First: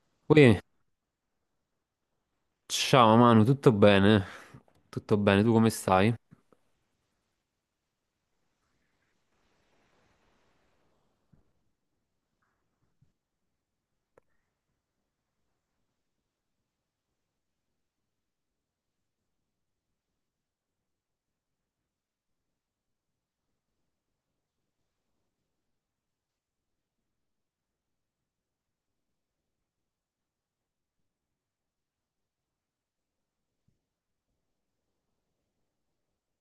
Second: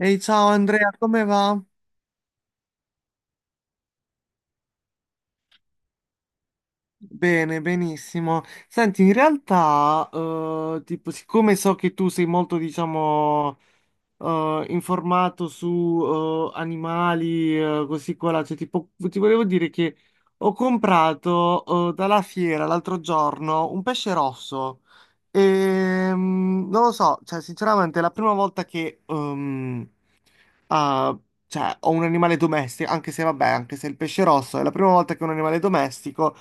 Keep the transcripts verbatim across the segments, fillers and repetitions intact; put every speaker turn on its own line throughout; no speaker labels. Ehi, ciao
Ui,
Andrea, come va?
ciao Manu, tutto bene? Tutto bene, tu come stai?
Bene, benissimo. Senti, in realtà, eh, tipo, siccome so che tu sei molto, diciamo, eh, informato su eh, animali, eh, così qua, là, cioè, tipo, ti volevo dire che ho comprato eh, dalla fiera l'altro giorno un pesce rosso. E, mm, non lo so, cioè, sinceramente, è la prima volta che ehm, Ah, cioè, ho un animale domestico, anche se vabbè, anche se il pesce rosso è la prima volta che ho un animale domestico.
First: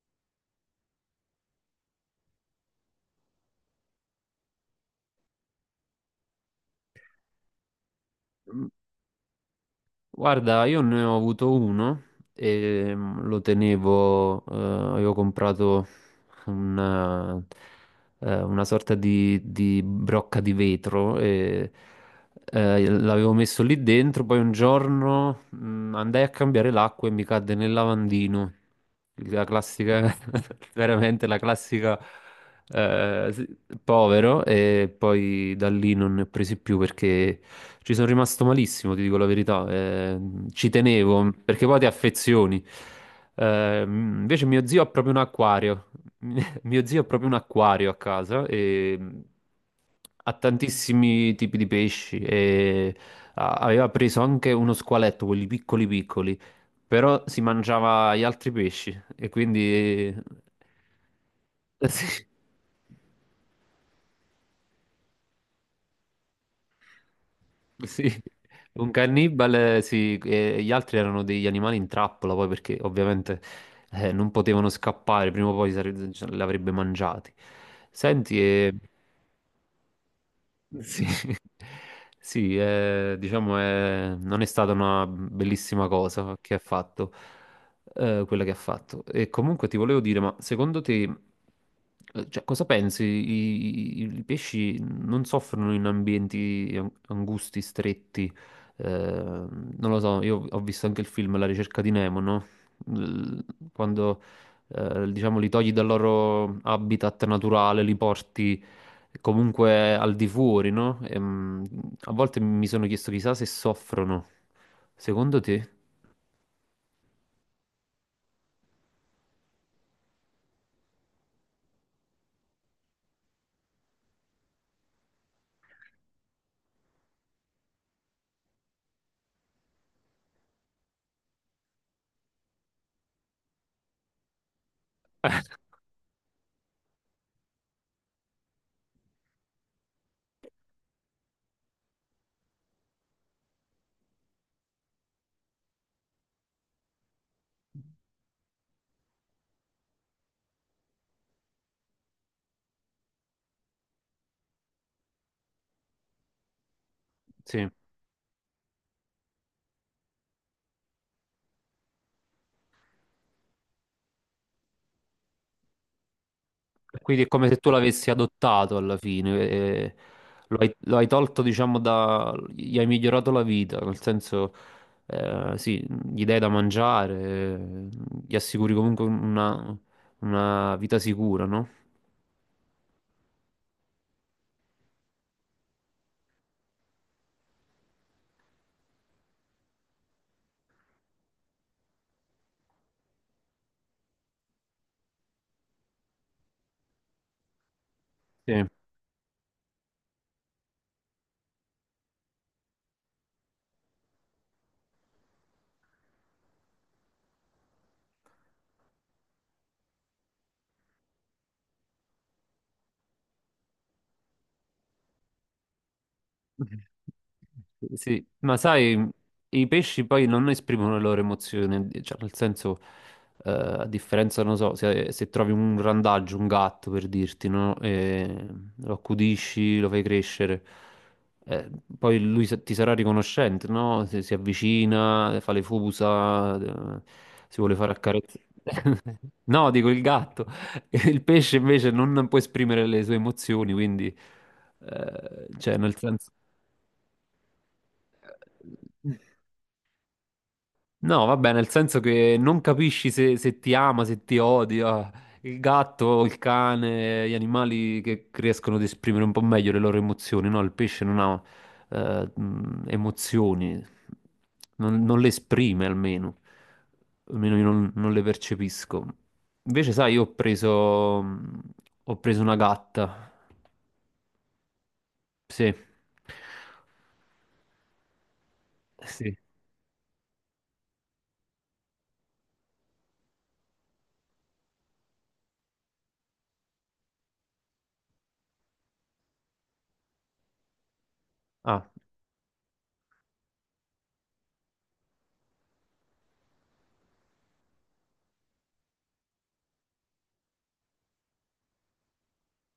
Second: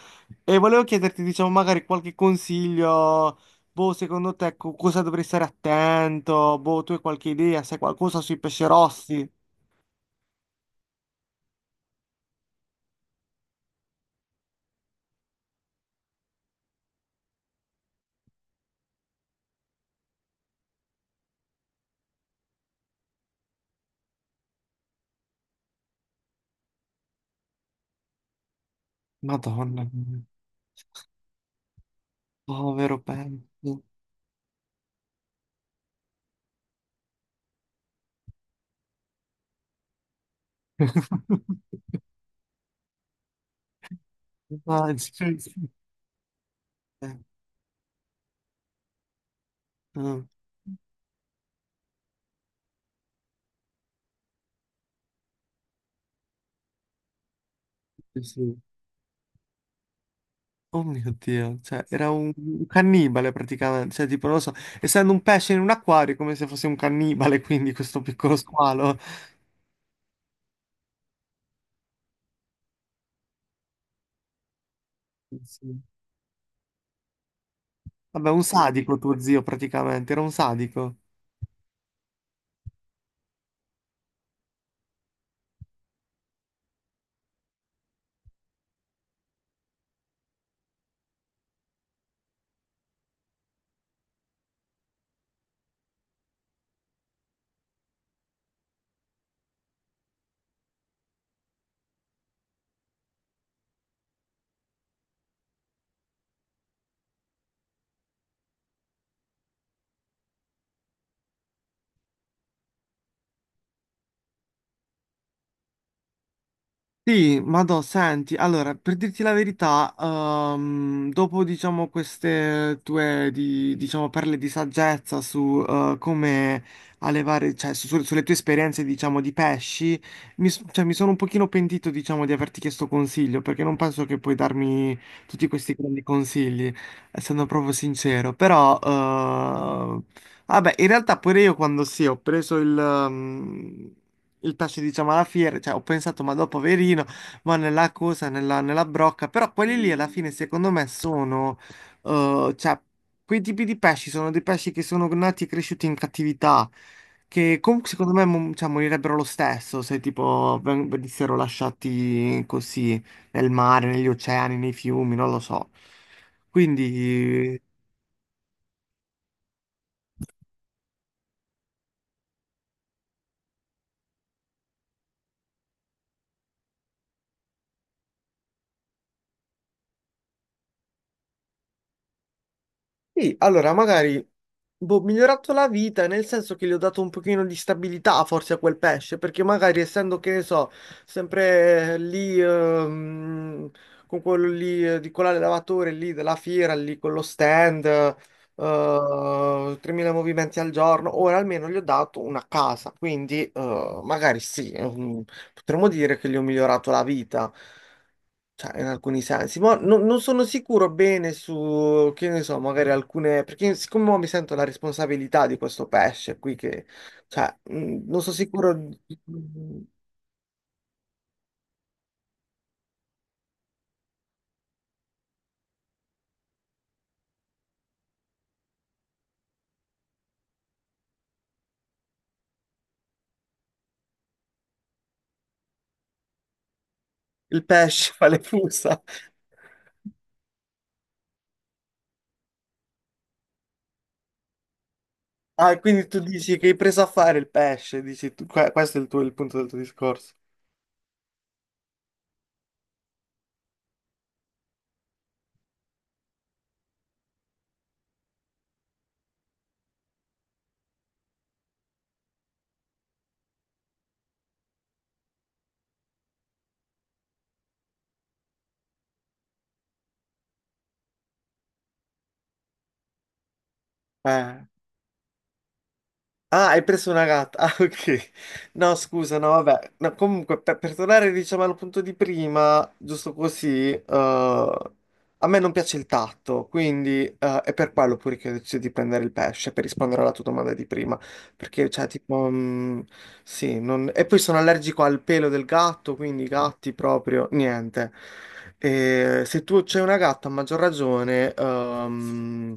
E volevo chiederti, diciamo, magari qualche consiglio. Boh, secondo te co- cosa dovrei stare attento? Boh, tu hai qualche idea? Sai qualcosa sui pesci rossi?
Guarda, io ne ho avuto uno e mm, lo tenevo, eh, avevo comprato una, eh, una sorta di, di brocca di vetro e eh, l'avevo messo lì dentro, poi un giorno mm, andai a cambiare l'acqua e mi cadde nel lavandino. La
Madonna,
classica,
mia,
veramente la classica,
povero
eh, sì,
pesce.
povero e poi da lì non ne ho presi più perché... Ci sono rimasto malissimo, ti dico la verità. Eh, ci tenevo perché poi ti affezioni. Eh, invece mio zio ha proprio un
Immagino.
acquario. Mio zio ha
Eh,
proprio un acquario a casa e
eh,
ha tantissimi tipi di pesci e a- aveva preso anche uno squaletto, quelli piccoli piccoli, però si mangiava
sì.
gli altri
Sì.
pesci e quindi...
Oh mio Dio, cioè era
sì.
un un cannibale praticamente, cioè tipo non lo so, essendo un pesce in un acquario è come se fosse un cannibale, quindi questo
Sì,
piccolo
un
squalo.
cannibale, sì, e gli altri erano degli animali in trappola, poi perché ovviamente eh, non potevano scappare,
Sì.
prima o poi
Sì.
sare- ce li avrebbe mangiati.
Vabbè,
Senti,
un
e
sadico tuo zio praticamente, era un sadico.
sì, sì, eh, diciamo è- non è stata una bellissima cosa che ha fatto, eh, quella che ha fatto. E comunque ti volevo dire, ma secondo te, eh, cioè, cosa pensi? I, i- I pesci non soffrono in ambienti an- angusti, stretti? Eh, non lo so, io ho visto anche il film La ricerca di Nemo, no? L- Quando, eh, diciamo, li togli dal loro habitat naturale, li porti comunque al di fuori, no? Ehm, a volte mi sono chiesto chissà se soffrono. Secondo te?
Sì, Madò, senti, allora, per dirti la verità, ehm, dopo, diciamo, queste tue, di- diciamo, perle di saggezza su eh, come allevare, cioè, su- sulle tue esperienze, diciamo, di pesci, mi, s- cioè, mi sono un pochino pentito, diciamo, di averti chiesto consiglio, perché non penso che puoi darmi tutti questi grandi consigli, essendo proprio sincero, però, eh, vabbè, in realtà pure io quando sì, ho preso il... ehm, il tasso diciamo alla fiera, cioè ho pensato ma dopo poverino, va nella cosa, nella, nella brocca, però quelli lì alla fine secondo me sono, eh, cioè quei tipi di pesci sono dei pesci che sono nati e cresciuti in cattività, che
Sì.
comunque secondo me mo- cioè, morirebbero lo stesso se tipo ven- venissero lasciati così nel mare, negli oceani, nei fiumi, non lo so.
Quindi è come se
Quindi
tu l'avessi adottato alla fine, eh, eh, lo hai, lo hai tolto, diciamo, da... gli hai migliorato la vita, nel senso, eh, sì, gli dai da mangiare, eh, gli assicuri comunque una, una vita sicura, no?
sì, allora magari boh, ho migliorato la vita nel senso che gli ho dato un pochino di stabilità forse a quel pesce, perché magari essendo che ne so, sempre lì ehm, con quello lì eh, di quell'allevatore lì della fiera, lì con lo stand, eh,
Sì.
tremila movimenti al giorno, ora almeno gli ho dato una casa, quindi eh, magari sì, ehm, potremmo dire che gli ho migliorato la vita. Cioè, in alcuni sensi, ma no- non sono sicuro bene su, che ne so, magari alcune, perché siccome mo mi sento la responsabilità di questo pesce qui che, cioè, mh, non
Sì,
sono
ma
sicuro di-
sai, i pesci poi non esprimono le loro emozioni, cioè nel senso, eh, a differenza, non so, se, se trovi un randaggio, un gatto per dirti, no? E lo accudisci, lo fai crescere, eh, poi lui sa- ti sarà riconoscente, no? Se si avvicina, fa le fusa, eh, si
il
vuole fare
pesce fa le
accarezzare.
fusa.
No, dico il gatto. Il pesce invece non può esprimere le sue emozioni, quindi, eh, cioè
Ah,
nel
quindi tu
senso...
dici che hai preso a fare il pesce, dici tu, que- questo è il tuo, il punto del tuo discorso.
No, vabbè, nel senso che non capisci se, se ti ama, se ti odia. Il gatto, il cane, gli animali che riescono ad esprimere un po' meglio le loro emozioni, no? Il pesce non ha eh, mh, emozioni, non, non le esprime almeno, almeno io non, non le percepisco. Invece, sai, io ho preso, mh, ho preso una gatta,
Eh.
sì,
Ah, hai preso una gatta. Ah, ok. No,
sì,
scusa, no, vabbè. No, comunque, per, per tornare, diciamo, al punto di prima, giusto così, eh, a me non piace il tatto, quindi eh, è per quello pure che ho deciso di prendere il pesce, per rispondere alla tua domanda di prima.
ah.
Perché, cioè, tipo, mh, sì, non- e poi sono allergico al pelo del gatto, quindi i gatti proprio, niente. E se tu c'hai una gatta, a maggior ragione, ehm,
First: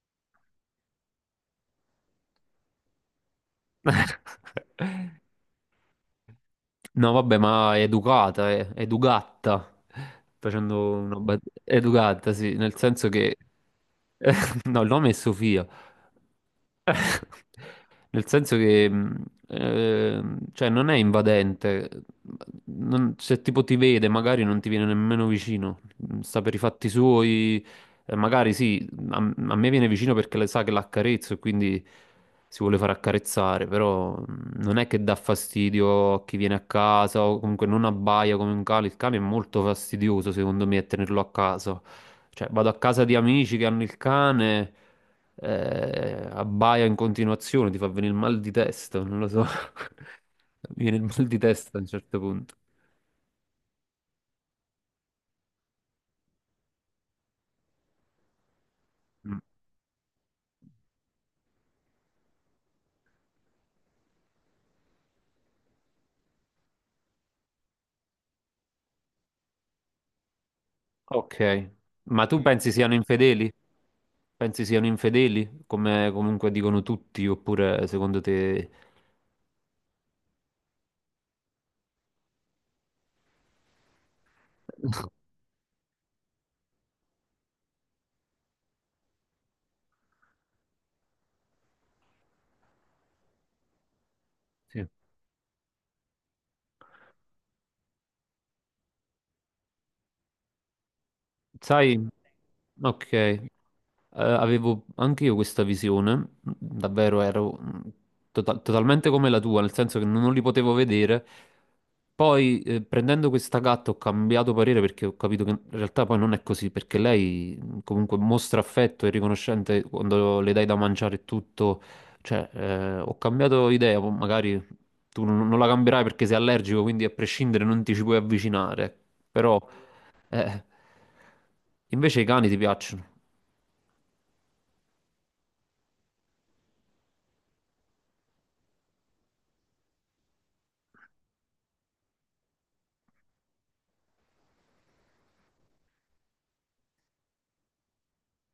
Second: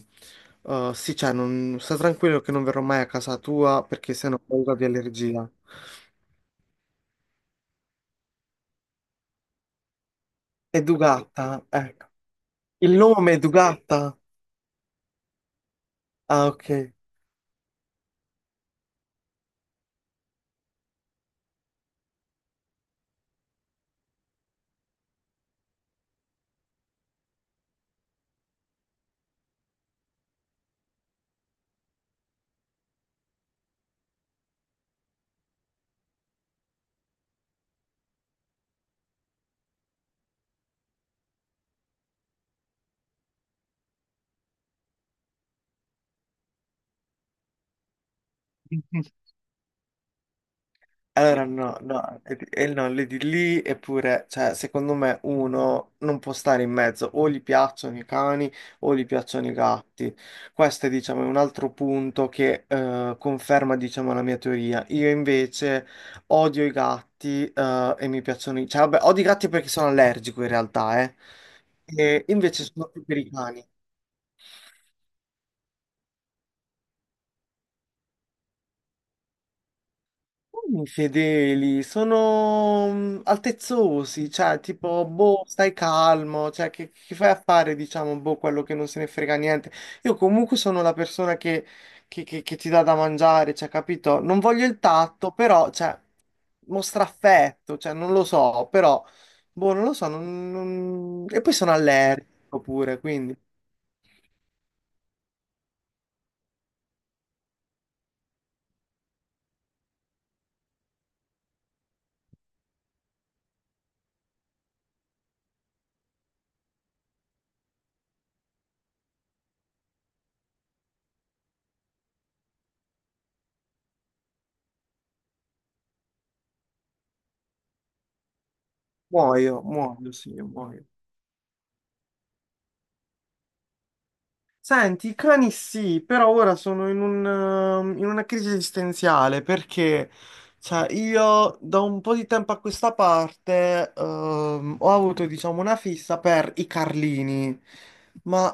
eh, sì, cioè, non... sta tranquillo che non verrò mai a casa tua, perché sennò ho paura di allergia.
No, vabbè, ma è educata, è è educata.
E
Facendo una bat-
Dugatta, ecco.
educata, sì, nel
Il
senso
nome
che
è Dugatta?
no, il nome è Sofia.
Ah, ok.
Nel senso che, mh, ehm, eh, cioè, non è invadente. Non- se tipo ti vede, magari non ti viene nemmeno vicino. Sta per i fatti suoi. Eh, magari sì, a, a me viene vicino perché le sa che l'accarezzo e quindi si vuole far accarezzare. Però mh, non è che dà fastidio a chi viene a casa o comunque non abbaia come un cane. Il cane è molto fastidioso, secondo me, a tenerlo a casa. Cioè, vado a casa di amici che hanno il cane, eh, abbaia in continuazione, ti fa venire il mal di testa, non lo so. Mi viene il mal di
Allora, no,
testa a un certo
no, e
punto.
e no, le di lì, eppure, cioè, secondo me uno non può stare in mezzo, o gli piacciono i cani o gli
Mm.
piacciono i gatti. Questo è, diciamo, un altro punto che eh, conferma, diciamo, la mia teoria. Io invece odio i gatti eh, e mi piacciono i... Cioè, vabbè, odio i gatti perché sono allergico in realtà, eh.
Ok.
E
Ma tu
invece
pensi
sono
siano
più per i
infedeli?
cani.
Pensi siano infedeli, come comunque dicono tutti, oppure secondo te...
Infedeli, sono mm, altezzosi, cioè tipo, boh, stai calmo, cioè che, che fai a fare, diciamo, boh, quello che non se ne frega niente. Io comunque sono la persona che, che- che- che ti dà da mangiare, cioè, capito? Non voglio il
Sì.
tatto, però, cioè, mostra affetto, cioè, non lo so, però, boh, non lo so, non- non- e poi sono
Sai?
allergico pure,
Ok.
quindi
Eh, avevo anche io questa visione, davvero ero mm, tota- totalmente come la tua, nel senso che non li potevo vedere. Poi eh, prendendo questa gatta ho cambiato parere perché ho capito che in realtà poi non è così, perché lei mm, comunque mostra affetto e riconoscente quando le dai da mangiare e tutto. Cioè, eh, ho cambiato idea, poi magari tu non non la cambierai perché sei allergico, quindi a prescindere non ti ci puoi avvicinare. Però,
muoio, muoio, sì,
eh,
muoio.
invece i cani ti piacciono,
Senti, i cani sì, però ora sono in un, ehm, in una crisi esistenziale perché cioè, io da un po' di tempo a questa parte ehm, ho avuto diciamo una fissa per i Carlini, ma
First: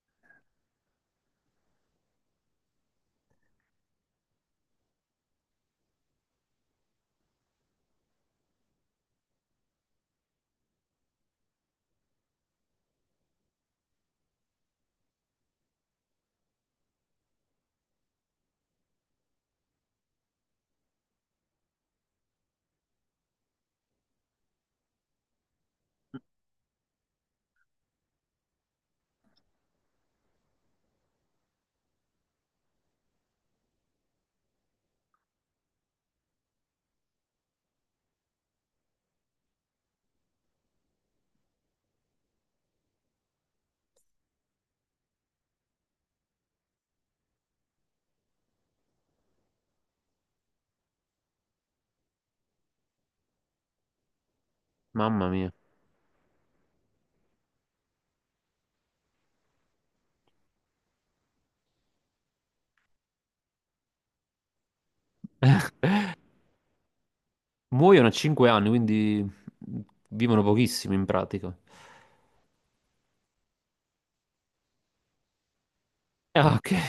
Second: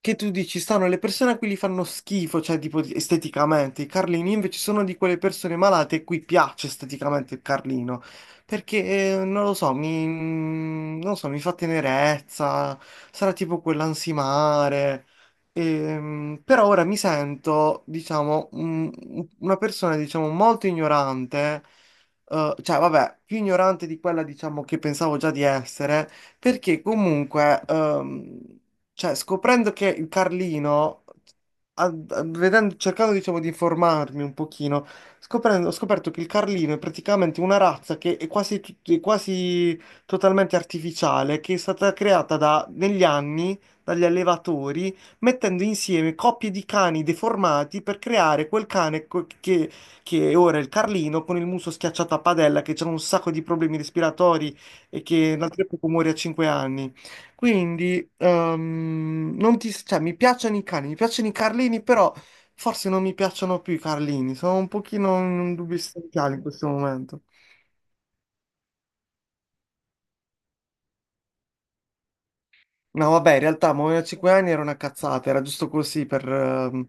che tu dici, stanno le persone a cui gli fanno schifo, cioè tipo di- esteticamente, i Carlini invece sono di quelle persone malate a cui piace esteticamente il Carlino, perché eh, non lo so, mi, non lo so, mi fa tenerezza, sarà tipo quell'ansimare, ehm, però ora mi sento, diciamo, un- una persona, diciamo, molto ignorante, eh, cioè vabbè, più ignorante di quella, diciamo, che pensavo già di essere, perché comunque... ehm, cioè, scoprendo che il Carlino, a- a- vedendo- cercando diciamo di informarmi un pochino, scoprendo- ho scoperto che il Carlino è praticamente una razza che è quasi, tut- è quasi totalmente artificiale, che è stata creata da- negli anni dagli allevatori, mettendo insieme coppie di cani deformati per creare quel cane co- che, che è ora il Carlino con il muso schiacciato a padella, che ha un sacco di problemi respiratori e
mamma
che
mia.
l'altro muore a cinque anni. Quindi, ehm, non ti, cioè, mi piacciono i cani, mi piacciono i Carlini, però forse non mi piacciono più i Carlini, sono un pochino in un dubbio esistenziale in questo momento.
Muoiono a cinque anni, quindi mh, vivono pochissimo in pratica.
No, vabbè, in realtà muoiono a cinque anni era una cazzata, era giusto così per,
Ah, ok.
ehm,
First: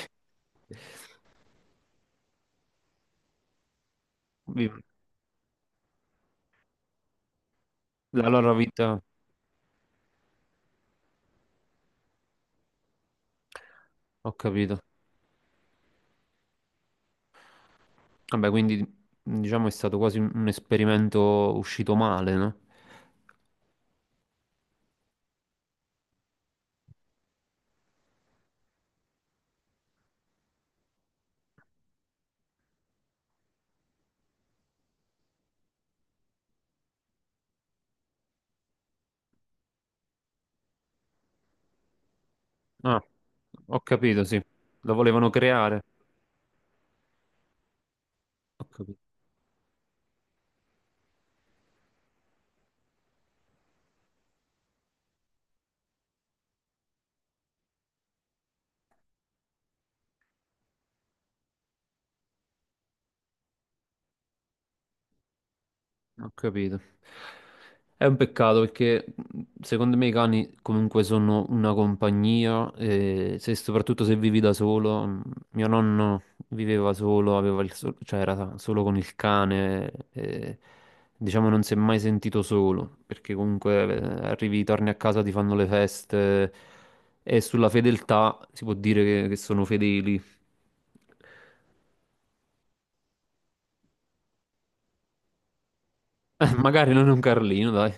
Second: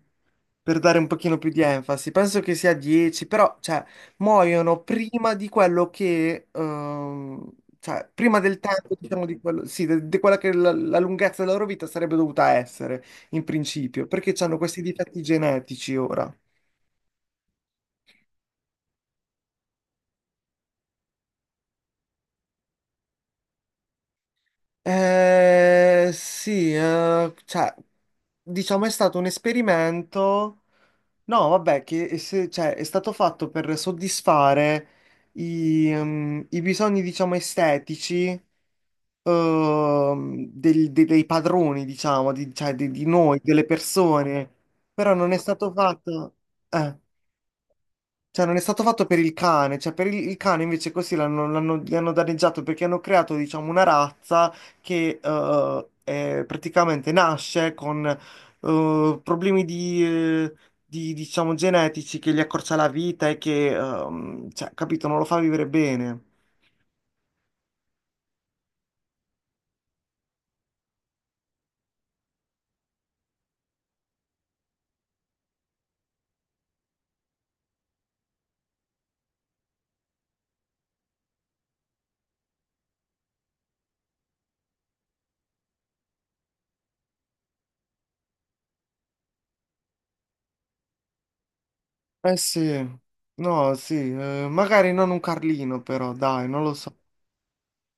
per dare un pochino più di enfasi. Penso che sia dieci, però, cioè,
Vi-
muoiono prima di quello che, ehm, cioè,
La
prima
loro
del tempo,
vita,
diciamo, di quello, sì, de- di quella che la, la lunghezza della loro vita sarebbe dovuta essere, in principio,
ho
perché hanno
capito.
questi difetti genetici ora.
Vabbè, quindi diciamo è stato quasi un un esperimento uscito male, no?
Eh, sì, eh, cioè, diciamo è stato un esperimento. No, vabbè, che e se- cioè, è stato fatto per soddisfare i, ehm, i bisogni, diciamo, estetici, ehm, del- de- dei padroni, diciamo, di, cioè, di,
Ah,
di noi, delle
ho capito, sì.
persone,
Lo
però
volevano
non è stato
creare.
fatto... eh. Cioè, non è
Ho
stato fatto
capito.
per il cane, cioè per il, il cane invece così l'hanno, l'hanno- gli hanno danneggiato perché hanno creato, diciamo, una razza che eh, è- praticamente nasce con eh, problemi di, eh, di, diciamo, genetici che gli accorcia la vita e che, ehm, cioè, capito, non lo fa vivere bene.
Ho capito. È un peccato perché mh, secondo me i cani comunque sono una compagnia e se- soprattutto se vivi da solo, mh, mio nonno viveva solo, aveva il sol- cioè era solo con il cane e diciamo non si è mai sentito solo perché comunque eh, arrivi, torni a casa, ti fanno le feste e sulla fedeltà si può dire che che sono fedeli.
Eh sì, no, sì, eh, magari non un Carlino però, dai,
Eh,
non lo
Magari
so.
non è un Carlino, dai.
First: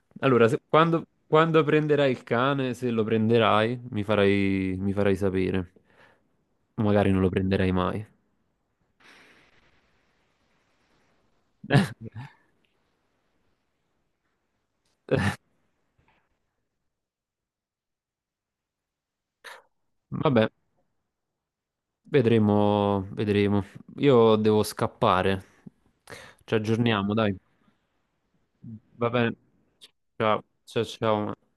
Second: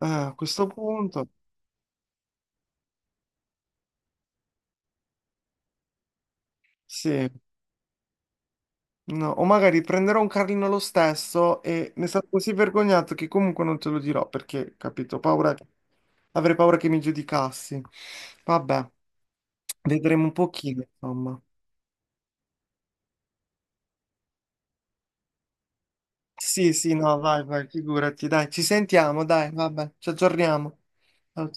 Eh, a
Allora, se-
questo
quando,
punto,
quando prenderai il cane, se lo prenderai, mi farai, mi farai sapere. Magari non lo
sì.
prenderai mai.
No, o magari prenderò un carlino lo stesso e ne sarò così vergognato che comunque non te lo dirò perché, capito, paura che- avrei paura che mi giudicassi. Vabbè, vedremo un
Vabbè,
pochino, insomma.
vedremo, vedremo. Io devo scappare. Ci
Sì, sì,
aggiorniamo,
no,
dai.
vai, vai, figurati, dai, ci
Va
sentiamo,
bene.
dai, vabbè, ci
Ciao,
aggiorniamo.
ciao, ciao.
Ciao,